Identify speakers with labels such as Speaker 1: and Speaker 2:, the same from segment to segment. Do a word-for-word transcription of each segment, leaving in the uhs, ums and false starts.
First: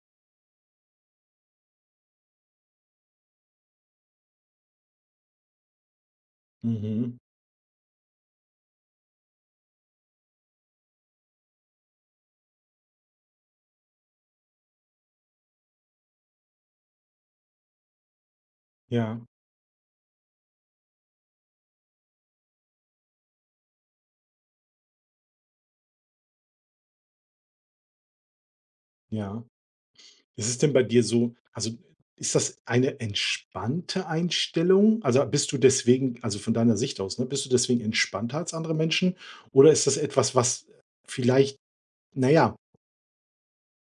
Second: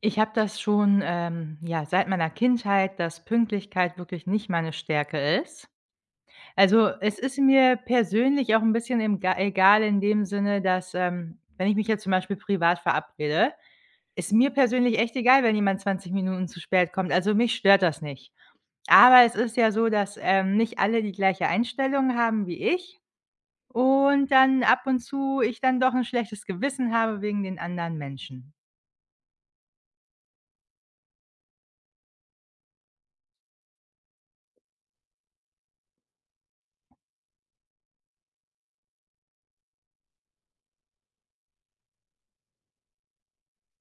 Speaker 1: Ich habe das schon, ähm, ja, seit meiner Kindheit, dass Pünktlichkeit wirklich nicht meine Stärke ist. Also, es
Speaker 2: Mhm.
Speaker 1: ist mir persönlich auch ein bisschen im ga egal in dem Sinne, dass, ähm, wenn ich mich jetzt zum Beispiel privat verabrede, ist mir persönlich echt egal, wenn jemand zwanzig Minuten zu spät kommt. Also, mich stört das nicht.
Speaker 2: Ja,
Speaker 1: Aber es ist ja so, dass, ähm, nicht alle die gleiche Einstellung haben wie ich und dann ab und zu ich dann doch ein schlechtes Gewissen habe wegen den anderen Menschen.
Speaker 2: ja. Ist es denn bei dir so, also, ist das eine entspannte Einstellung? Also, bist du deswegen, also, von deiner Sicht aus, ne, bist du deswegen entspannter als andere Menschen? Oder ist das etwas, was vielleicht, naja,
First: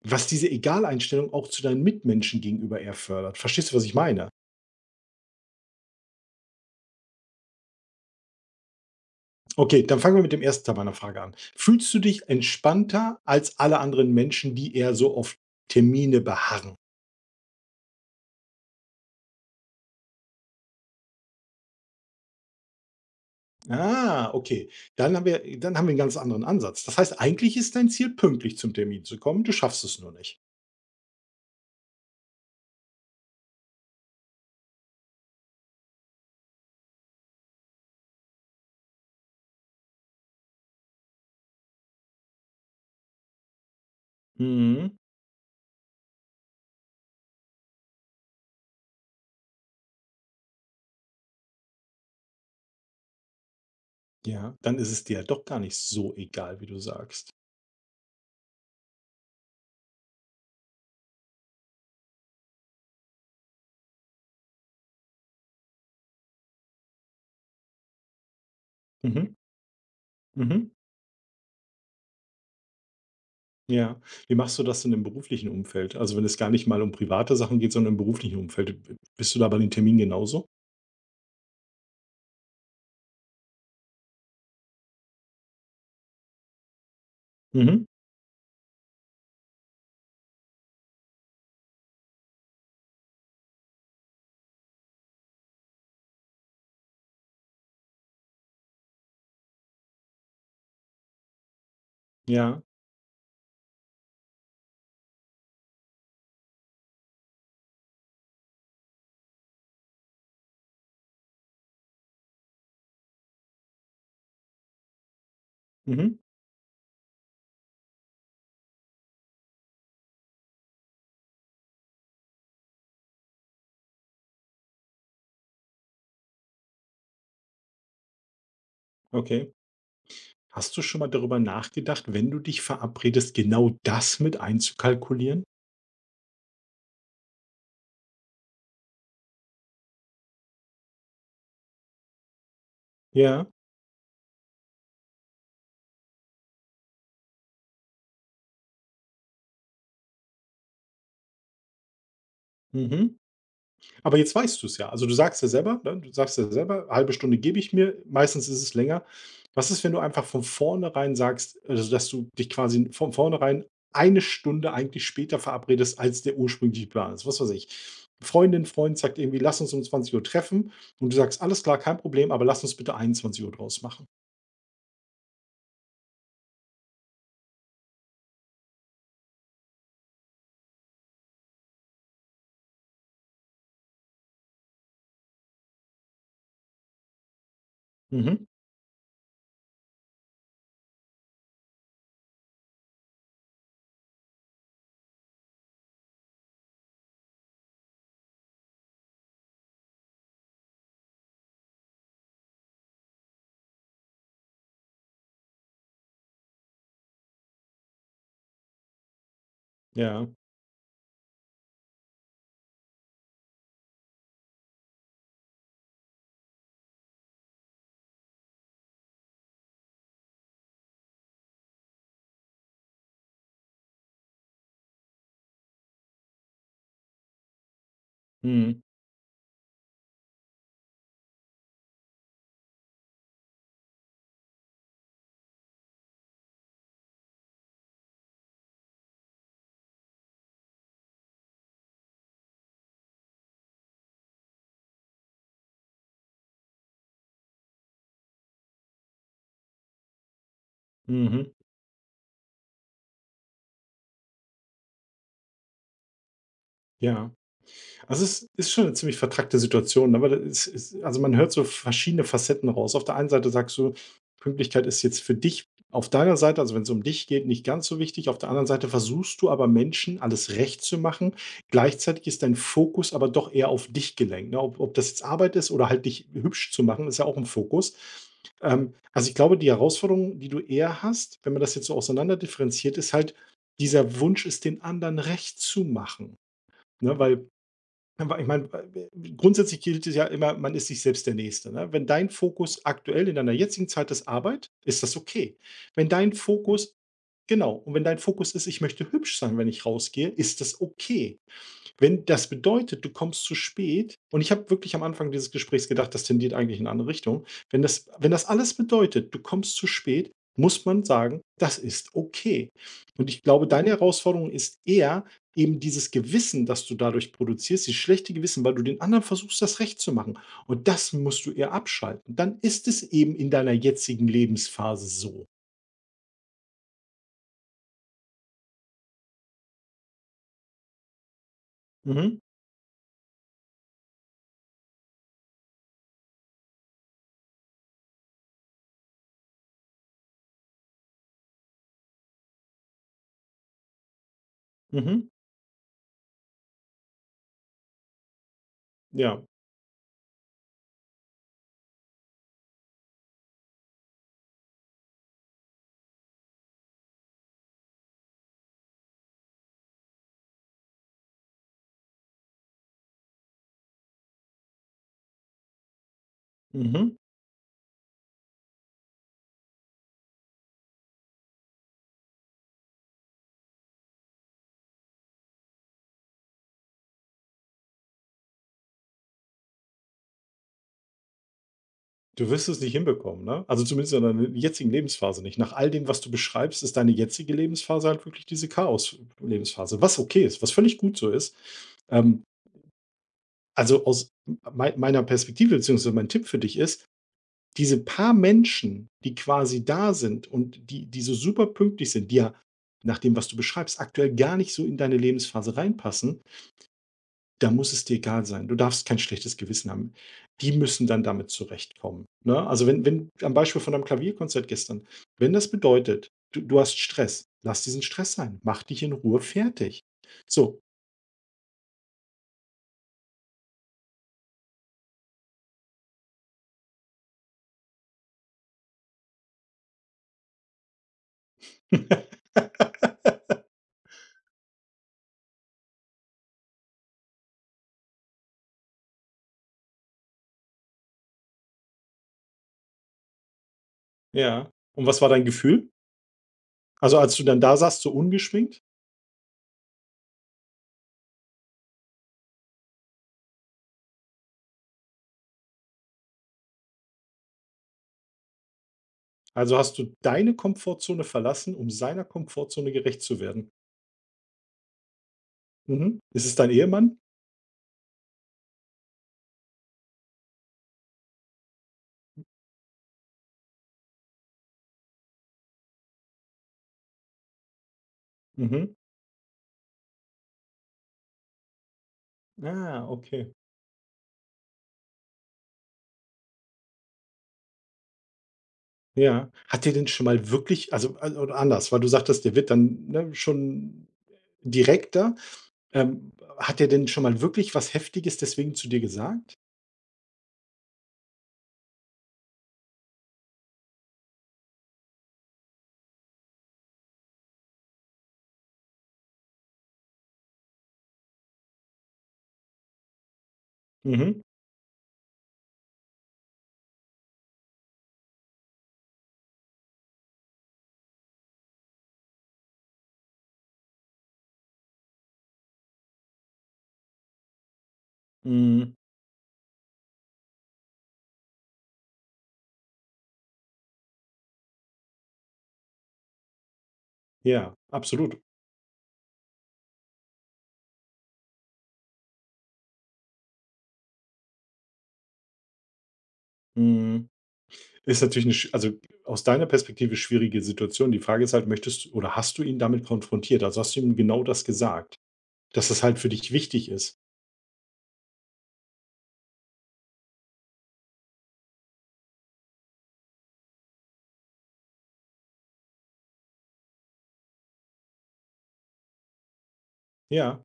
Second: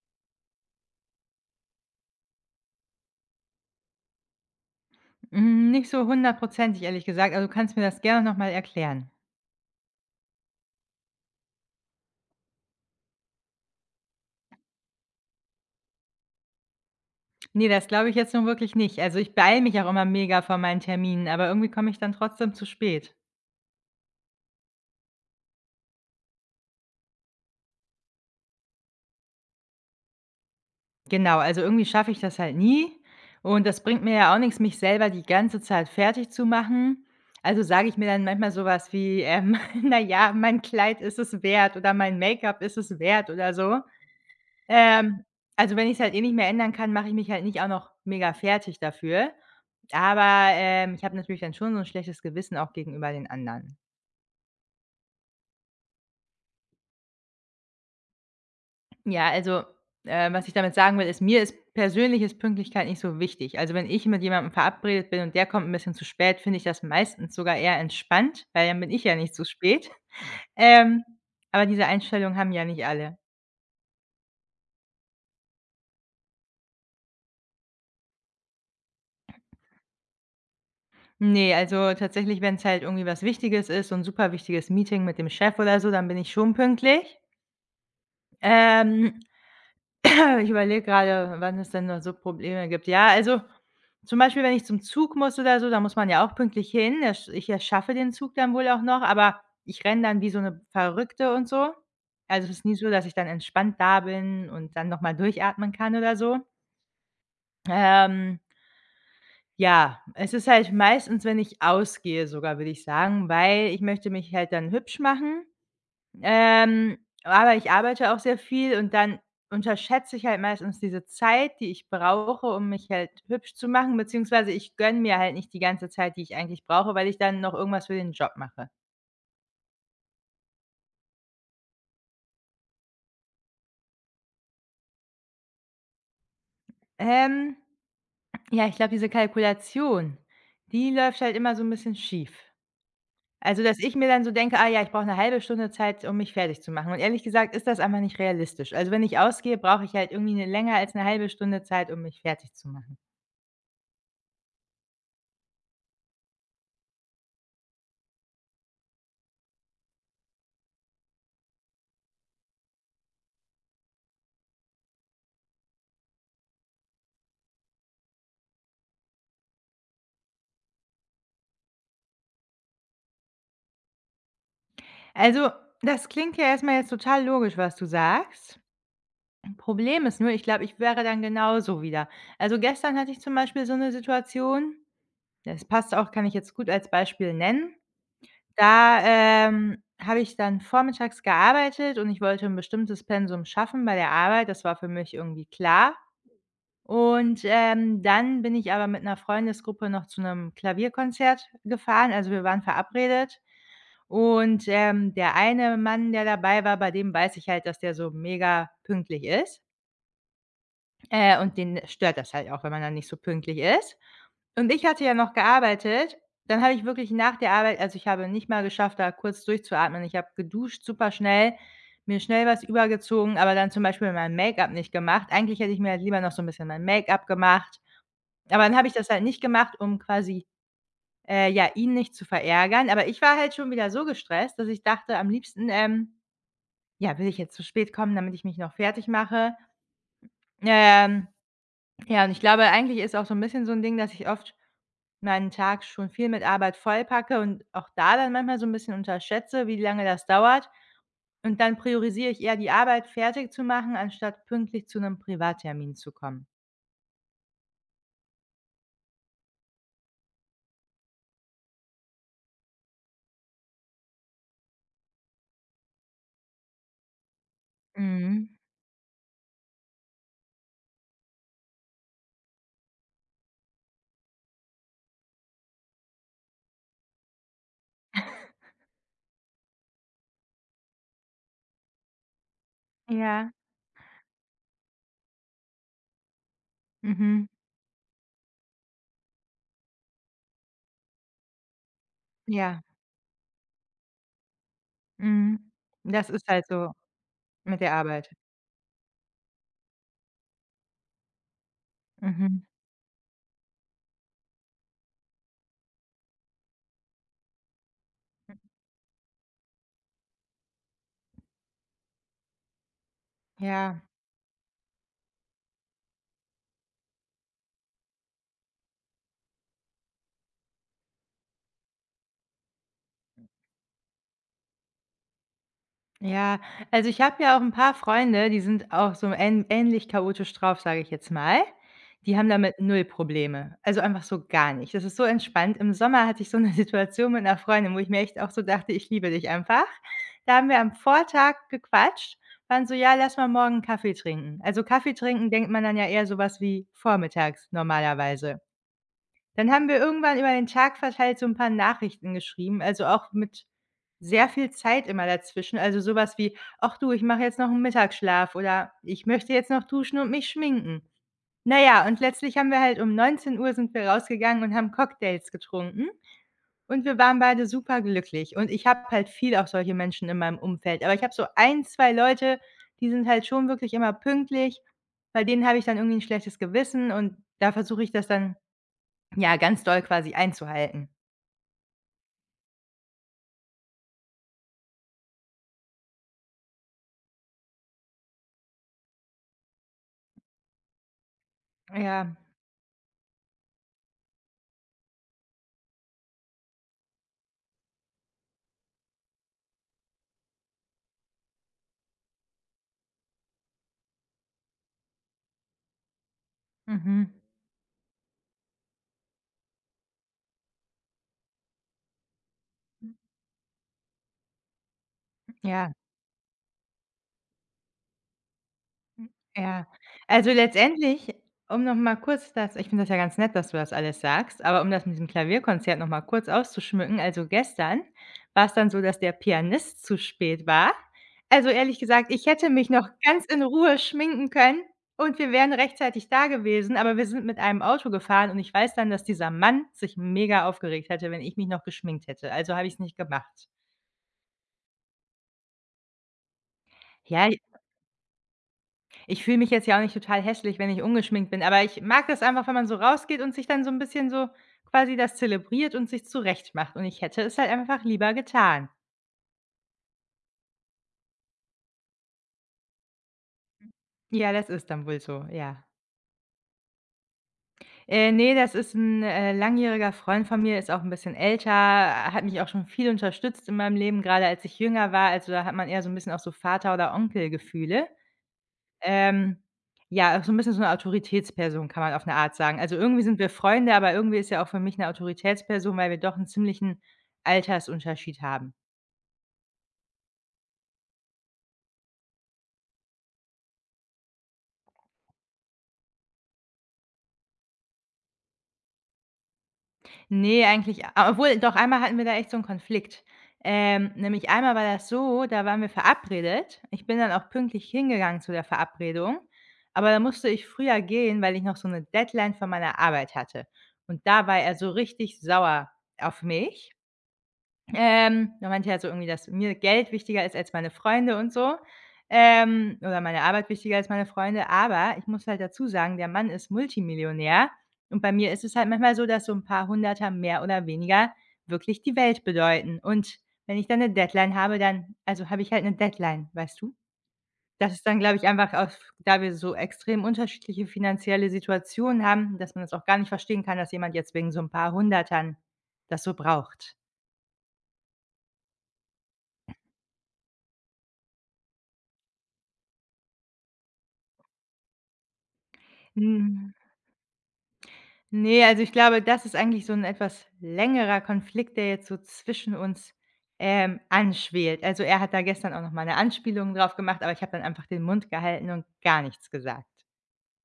Speaker 2: was diese Egal-Einstellung auch zu deinen Mitmenschen gegenüber eher fördert? Verstehst du, was ich meine?
Speaker 1: Hm, nicht so hundertprozentig, ehrlich gesagt. Also, du kannst mir das gerne noch mal erklären.
Speaker 2: Okay, dann fangen wir mit dem ersten Teil meiner Frage an. Fühlst du dich entspannter als alle anderen Menschen, die eher so auf Termine beharren?
Speaker 1: Ne, das glaube ich jetzt nun wirklich nicht. Also, ich beeile mich auch immer mega vor meinen Terminen, aber irgendwie komme ich dann trotzdem zu spät.
Speaker 2: Ah, okay. Dann haben wir dann haben wir einen ganz anderen Ansatz. Das heißt, eigentlich ist dein Ziel, pünktlich zum Termin zu kommen, du schaffst es nur nicht.
Speaker 1: Genau, also irgendwie schaffe ich das halt nie und das bringt mir ja auch nichts, mich selber die ganze Zeit fertig zu machen. Also, sage ich mir dann manchmal sowas wie, ähm: „Na ja, mein Kleid ist es wert oder mein Make-up ist es wert" oder so.
Speaker 2: Mhm,
Speaker 1: Ähm, also, wenn ich es halt eh nicht mehr ändern kann, mache ich mich halt nicht auch noch mega fertig dafür. Aber, ähm, ich habe natürlich dann schon so 'n schlechtes Gewissen auch gegenüber den anderen.
Speaker 2: ja, dann ist es dir ja doch gar nicht so egal, wie du sagst.
Speaker 1: Ja, also, äh, was ich damit sagen will, ist, mir ist persönlich ist Pünktlichkeit nicht so wichtig. Also, wenn ich mit jemandem verabredet bin und der kommt 'n bisschen zu spät, finde ich das meistens sogar eher entspannt, weil dann bin ich ja
Speaker 2: Mhm,
Speaker 1: nicht zu spät.
Speaker 2: mhm,
Speaker 1: Ähm, aber diese Einstellung haben ja nicht alle.
Speaker 2: ja. Wie machst du das denn im beruflichen Umfeld? Also, wenn es gar nicht mal um private Sachen geht, sondern im beruflichen Umfeld, bist du da bei den Terminen genauso?
Speaker 1: Ne, also, tatsächlich, wenn's halt irgendwie was Wichtiges ist, so 'n super wichtiges Meeting mit dem Chef oder so, dann bin ich schon pünktlich.
Speaker 2: Mhm,
Speaker 1: Ähm Ich überlege gerade, wann es denn noch so Probleme gibt. Ja, also zum Beispiel, wenn ich zum Zug muss oder so, da muss man ja auch pünktlich hin. Ersch Ich erschaffe den Zug dann wohl auch noch, aber ich renne dann wie so eine Verrückte und so. Also, es
Speaker 2: ja,
Speaker 1: ist nie so, dass ich dann entspannt da bin und dann noch mal durchatmen kann oder so. Ähm, ja, es ist halt meistens, wenn ich ausgehe sogar, würde ich sagen, weil ich möchte mich halt dann hübsch machen.
Speaker 2: mhm,
Speaker 1: Ähm, aber ich arbeite auch sehr viel und dann unterschätze ich halt meistens diese Zeit, die ich brauche, um mich halt hübsch zu machen, beziehungsweise ich gönne mir halt nicht die ganze Zeit, die ich eigentlich brauche, weil ich dann noch irgendwas für den Job mache.
Speaker 2: okay. Hast du schon mal darüber nachgedacht, wenn du dich verabredest, genau das mit einzukalkulieren?
Speaker 1: Ähm, ja, ich glaube, diese Kalkulation, die läuft halt immer so 'n bisschen schief.
Speaker 2: Ja,
Speaker 1: Also, dass ich mir dann so denke: „Ah ja, ich brauche 'ne halbe Stunde Zeit, um mich fertig zu machen." Und ehrlich gesagt ist das einfach nicht realistisch. Also, wenn ich ausgehe, brauche ich halt irgendwie 'ne länger als 'ne halbe Stunde Zeit, um mich fertig zu machen.
Speaker 2: mhm. Aber jetzt weißt du es ja. Also, du sagst ja selber, ne, du sagst ja selber: „Halbe Stunde gebe ich mir.“ Meistens ist es länger. Was ist, wenn du einfach von vornherein sagst, also, dass du dich quasi von vornherein eine Stunde eigentlich später verabredest, als der ursprüngliche Plan ist? Was weiß ich, Freundin, Freund sagt irgendwie: „Lass uns um zwanzig Uhr treffen.“ Und du sagst: „Alles klar, kein Problem, aber lass uns bitte einundzwanzig Uhr draus machen.“
Speaker 1: Also, das klingt ja erstmal jetzt total logisch, was du sagst. Problem ist nur, ich glaube, ich wäre dann genauso wieder. Also, gestern hatte ich zum Beispiel so eine Situation, das passt auch, kann ich jetzt gut als Beispiel nennen.
Speaker 2: Mhm.
Speaker 1: Da, ähm, habe ich dann vormittags gearbeitet und ich wollte ein bestimmtes Pensum schaffen bei der Arbeit. Das war für mich irgendwie klar. Und, ähm, dann bin ich aber mit einer Freundesgruppe noch zu einem Klavierkonzert gefahren. Also, wir waren verabredet und, ähm, der eine Mann, der dabei war, bei dem weiß ich halt, dass der so mega pünktlich ist,
Speaker 2: Ja.
Speaker 1: äh, und den stört das halt auch, wenn man dann nicht so pünktlich ist. Und ich hatte ja noch gearbeitet. Dann habe ich wirklich nach der Arbeit, also, ich habe nicht mal geschafft, da kurz durchzuatmen. Ich habe geduscht super schnell, mir schnell was übergezogen, aber dann zum Beispiel mein Make-up nicht gemacht. Eigentlich hätte ich mir halt lieber noch so ein bisschen mein Make-up gemacht, aber dann
Speaker 2: Mhm.
Speaker 1: habe ich das halt nicht gemacht, um quasi, äh, ja, ihn nicht zu verärgern. Aber ich war halt schon wieder so gestresst, dass ich dachte, am liebsten, ähm, ja, will ich jetzt zu spät kommen, damit ich mich noch fertig mache. Ähm, ja, und ich glaube, eigentlich ist auch so 'n bisschen so 'n Ding, dass ich oft meinen Tag schon viel mit Arbeit vollpacke und auch da dann manchmal so 'n bisschen unterschätze, wie lange das dauert.
Speaker 2: Mhm.
Speaker 1: Und dann priorisiere ich eher die Arbeit fertig zu machen, anstatt pünktlich zu 'nem Privattermin zu kommen.
Speaker 2: Ja. Also, es ist schon eine ziemlich vertrackte Situation, aber da es es, also, man hört so verschiedene Facetten raus. Auf der einen Seite sagst du, Pünktlichkeit ist jetzt für dich auf deiner Seite, also, wenn es um dich geht, nicht ganz so wichtig. Auf der
Speaker 1: Mhm.
Speaker 2: anderen Seite versuchst du aber Menschen alles recht zu machen. Gleichzeitig ist dein Fokus aber doch eher auf dich gelenkt, ne? Ob ob das jetzt Arbeit ist oder halt dich hübsch zu machen, ist ja auch 'n Fokus. Ähm, also, ich glaube, die Herausforderung, die du eher hast, wenn man das jetzt so auseinander differenziert, ist halt
Speaker 1: Ja.
Speaker 2: dieser Wunsch, es den anderen recht zu machen, ne?
Speaker 1: Mhm.
Speaker 2: Weil, aber ich meine, grundsätzlich gilt es ja immer, man ist sich selbst der Nächste. Ne? Wenn dein
Speaker 1: Ja.
Speaker 2: Fokus aktuell in deiner jetzigen Zeit ist Arbeit, ist das okay.
Speaker 1: Mhm.
Speaker 2: Wenn
Speaker 1: Das
Speaker 2: dein
Speaker 1: ist halt so.
Speaker 2: Fokus, genau,
Speaker 1: Mit der
Speaker 2: und wenn dein
Speaker 1: Arbeit.
Speaker 2: Fokus ist, ich möchte hübsch sein, wenn ich rausgehe, ist das okay. Wenn das
Speaker 1: Mhm.
Speaker 2: bedeutet, du kommst zu spät, und ich habe wirklich am Anfang dieses Gesprächs gedacht, das tendiert eigentlich in eine andere Richtung. Wenn das wenn das alles bedeutet, du kommst zu spät, muss man sagen, das ist okay. Und ich glaube, deine
Speaker 1: Ja,
Speaker 2: Herausforderung ist eher eben dieses Gewissen, das du dadurch produzierst, dieses schlechte Gewissen, weil du den anderen versuchst, das recht zu machen. Und das musst du eher abschalten. Dann ist es eben in deiner jetzigen Lebensphase so.
Speaker 1: ja. Also, ich habe ja auch ein paar Freunde, die sind auch so ähn ähnlich chaotisch drauf, sage ich jetzt mal. Die
Speaker 2: Mhm,
Speaker 1: haben damit null Probleme, also, einfach so gar nicht. Das ist so entspannt. Im Sommer hatte ich so 'ne Situation mit 'ner Freundin, wo ich mir echt auch so dachte: „Ich liebe dich einfach." Da haben wir am Vortag gequatscht, waren so: „Ja, lass mal morgen 'n Kaffee trinken." Also, Kaffee
Speaker 2: mhm,
Speaker 1: trinken denkt man dann ja eher so was wie vormittags normalerweise.
Speaker 2: ja,
Speaker 1: Dann haben wir irgendwann über den Tag verteilt so 'n paar Nachrichten geschrieben, also auch mit sehr viel Zeit immer dazwischen. Also so was wie: „Ach du, ich mache jetzt noch 'n Mittagsschlaf" oder „Ich möchte jetzt noch duschen und mich schminken." Na ja, und letztlich haben wir halt um neunzehn Uhr sind wir rausgegangen und haben Cocktails getrunken und
Speaker 2: mhm.
Speaker 1: wir waren beide superglücklich. Und ich habe halt viel auch solche Menschen in meinem Umfeld, aber ich habe so ein zwei Leute, die sind halt schon wirklich immer pünktlich. Bei denen habe ich dann irgendwie 'n schlechtes Gewissen und da versuche ich das dann ja, ganz doll quasi einzuhalten.
Speaker 2: Du wirst es nicht hinbekommen, ne? Also zumindest in deiner jetzigen Lebensphase nicht. Nach all dem, was du beschreibst, ist deine jetzige Lebensphase halt wirklich diese Chaos-Lebensphase, was okay ist, was völlig gut so ist.
Speaker 1: Ja,
Speaker 2: Ähm, also, aus mei meiner Perspektive, beziehungsweise mein Tipp für dich ist, diese paar Menschen, die quasi da sind und die, die so super pünktlich sind, die ja nach dem, was du beschreibst, aktuell gar nicht so in deine Lebensphase reinpassen,
Speaker 1: mhm,
Speaker 2: da muss es dir egal sein. Du darfst kein schlechtes Gewissen haben. Die müssen dann damit zurechtkommen, ne? Also, wenn wenn, am Beispiel von deinem Klavierkonzert gestern, wenn das
Speaker 1: ja,
Speaker 2: bedeutet, du du hast Stress, lass diesen Stress sein. Mach dich in Ruhe
Speaker 1: ja.
Speaker 2: fertig.
Speaker 1: Also,
Speaker 2: So.
Speaker 1: letztendlich, um noch mal kurz das, ich finde das ja ganz nett, dass du das alles sagst, aber um das mit diesem Klavierkonzert noch mal kurz auszuschmücken, also, gestern war's dann so, dass der Pianist zu spät war. Also, ehrlich gesagt, ich hätte mich noch ganz in Ruhe schminken können und wir wären rechtzeitig da gewesen, aber wir sind mit einem Auto gefahren und ich weiß dann, dass dieser Mann sich mega aufgeregt hätte, wenn ich mich noch geschminkt hätte. Also, habe ich's nicht gemacht.
Speaker 2: Ja. Und was war dein Gefühl? Also, als du
Speaker 1: Ja.
Speaker 2: dann da saßt, so ungeschminkt?
Speaker 1: Ich fühle mich jetzt ja auch nicht total hässlich, wenn ich ungeschminkt bin, aber ich mag das einfach, wenn man so rausgeht und sich dann so 'n bisschen so quasi das zelebriert und sich zurechtmacht und ich hätte es halt einfach lieber getan.
Speaker 2: Also, hast du deine Komfortzone verlassen, um seiner Komfortzone gerecht zu werden?
Speaker 1: Ja, das ist dann wohl so, ja.
Speaker 2: Mhm. Ist es dein Ehemann?
Speaker 1: Äh, ne, das ist 'n, äh, langjähriger Freund von mir, ist auch 'n bisschen älter, hat mich auch schon viel unterstützt in meinem Leben, grade als ich jünger war. Also, da hat man eher so 'n bisschen auch so Vater- oder Onkelgefühle.
Speaker 2: Mhm.
Speaker 1: Ähm, ja, so ein bisschen so 'ne Autoritätsperson kann man auf 'ne Art sagen. Also,
Speaker 2: Ah,
Speaker 1: irgendwie sind wir
Speaker 2: okay.
Speaker 1: Freunde, aber irgendwie ist er auch für mich 'ne Autoritätsperson, weil wir doch 'n ziemlichen Altersunterschied haben.
Speaker 2: Ja. Hat dir denn schon mal wirklich, also, al oder anders, weil du sagtest, dir wird dann, ne, schon direkter. Ähm, Hat der denn schon mal wirklich was Heftiges deswegen zu dir gesagt?
Speaker 1: Ne, eigentlich a obwohl, doch, einmal hatten wir da echt so 'n Konflikt. Ähm, nämlich einmal war das so, da waren wir verabredet. Ich bin dann auch pünktlich hingegangen zu der Verabredung, aber da musste ich früher gehen, weil ich noch so 'ne Deadline von meiner Arbeit hatte. Und
Speaker 2: Mhm.
Speaker 1: da war er so richtig sauer auf mich. Ähm, da meinte ich halt so irgendwie, dass mir Geld wichtiger ist als meine Freunde und so, ähm, oder meine Arbeit wichtiger als meine Freunde. Aber ich muss halt dazu sagen, der Mann ist Multimillionär und bei mir ist es halt
Speaker 2: Mhm.
Speaker 1: manchmal so, dass so ein paar Hunderter mehr oder weniger wirklich die Welt bedeuten. Und wenn ich dann eine Deadline habe, dann, also, habe ich halt eine Deadline, weißt du?
Speaker 2: Ja,
Speaker 1: Das ist dann, glaube
Speaker 2: absolut.
Speaker 1: ich, einfach, auf da wir so extrem unterschiedliche finanzielle Situationen haben, dass man das auch gar nicht verstehen kann, dass jemand jetzt wegen so ein paar Hundertern das so braucht.
Speaker 2: Mhm. Ist natürlich 'ne sch, also, aus deiner Perspektive schwierige Situation. Die Frage ist halt, möchtest du, oder hast du ihn damit konfrontiert? Also, hast du ihm genau das gesagt, dass das halt für dich
Speaker 1: Mhm.
Speaker 2: wichtig ist?
Speaker 1: Ne, also ich glaube, das ist eigentlich so ein etwas längerer Konflikt, der jetzt so zwischen uns, ähm, anschwelt. Also, er hat da gestern auch noch mal 'ne Anspielung drauf gemacht, aber ich habe dann einfach den Mund gehalten und gar nichts gesagt.
Speaker 2: Ja.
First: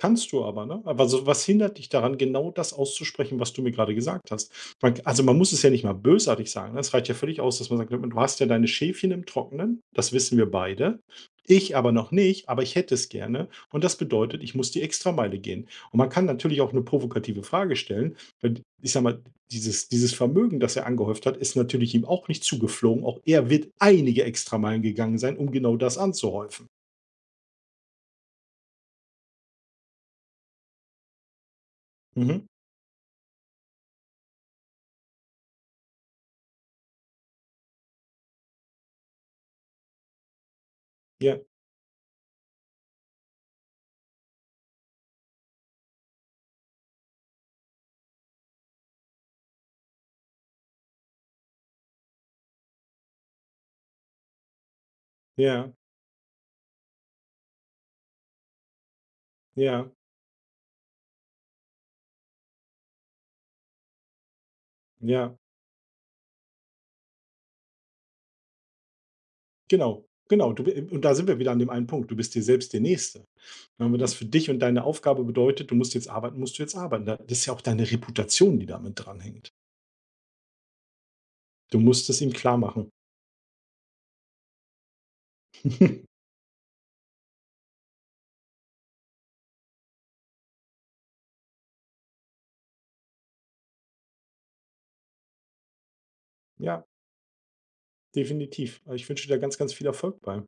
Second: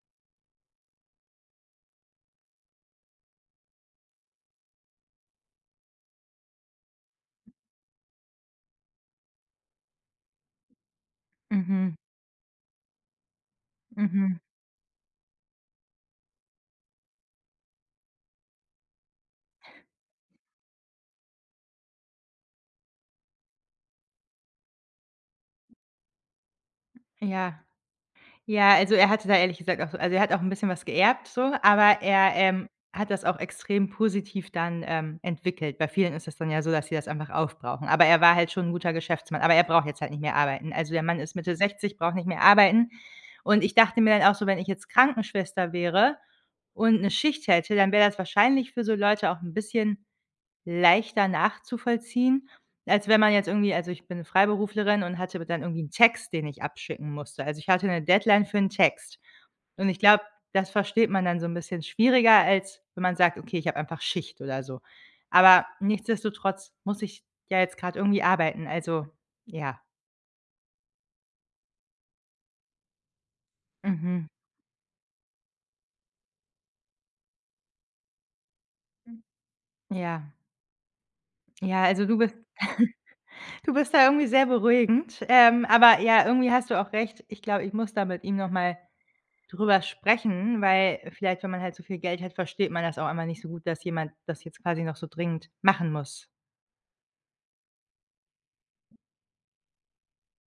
Speaker 2: Kannst du aber, ne? Aber so, was hindert dich daran, genau das auszusprechen, was du mir gerade gesagt hast? Man, also, man muss es ja nicht mal bösartig sagen, ne? Es reicht ja völlig aus, dass man sagt: „Du hast ja deine Schäfchen im Trockenen, das wissen wir beide. Ich aber
Speaker 1: Mhm,
Speaker 2: noch nicht, aber ich hätte es gerne und das
Speaker 1: mhm.
Speaker 2: bedeutet, ich muss die Extrameile gehen.“ Und man kann natürlich auch eine provokative Frage stellen, weil, ich sage mal, dieses dieses Vermögen, das er angehäuft hat, ist natürlich ihm auch nicht zugeflogen. Auch er wird einige Extrameilen gegangen sein, um genau das anzuhäufen.
Speaker 1: Ja. Ja, also er hatte da ehrlich gesagt auch so- also er hat auch ein bisschen was geerbt so, aber er,
Speaker 2: Mhm.
Speaker 1: ähm, hat das auch extrem positiv dann, ähm, entwickelt. Bei vielen ist das dann ja so, dass sie das einfach aufbrauchen. Aber er war halt schon ein guter Geschäftsmann, aber er braucht jetzt halt nicht mehr arbeiten. Also, der Mann ist
Speaker 2: Ja,
Speaker 1: Mitte sechzig, braucht nicht mehr arbeiten. Und ich dachte mir dann auch so, wenn ich jetzt Krankenschwester wäre und eine Schicht hätte, dann wäre das wahrscheinlich für so Leute auch ein bisschen leichter nachzuvollziehen, als wenn man jetzt irgendwie, also, ich bin Freiberuflerin und hatte dann
Speaker 2: ja,
Speaker 1: irgendwie 'n Text, den ich abschicken musste. Also, ich hatte 'ne Deadline für 'n Text. Und
Speaker 2: ja,
Speaker 1: ich glaube, das versteht man dann so 'n bisschen schwieriger, als wenn man sagt: „Okay, ich habe einfach Schicht" oder so.
Speaker 2: ja.
Speaker 1: Aber nichtsdestotrotz muss ich ja jetzt grad irgendwie arbeiten. Also, ja.
Speaker 2: Genau, genau. Du bi und da sind wir wieder an dem einen Punkt. Du bist dir selbst der Nächste. Und wenn das, Mhm, für
Speaker 1: Mhm.
Speaker 2: dich und deine Aufgabe bedeutet, du musst jetzt arbeiten, musst du jetzt arbeiten. Da, das ist ja auch deine Reputation, die damit dranhängt.
Speaker 1: Ja.
Speaker 2: Du
Speaker 1: Ja, also
Speaker 2: musst
Speaker 1: du
Speaker 2: es ihm
Speaker 1: bist
Speaker 2: klar machen.
Speaker 1: du bist da irgendwie sehr beruhigend. Ähm, aber ja, irgendwie hast du auch recht. Ich glaube, ich muss da mit ihm noch mal drüber sprechen, weil vielleicht, wenn man halt so viel Geld hat, versteht man das auch einmal nicht so gut, dass jemand das jetzt quasi noch so dringend machen muss.
Speaker 2: Ja, definitiv. Ich wünsche dir da ganz, ganz viel Erfolg bei.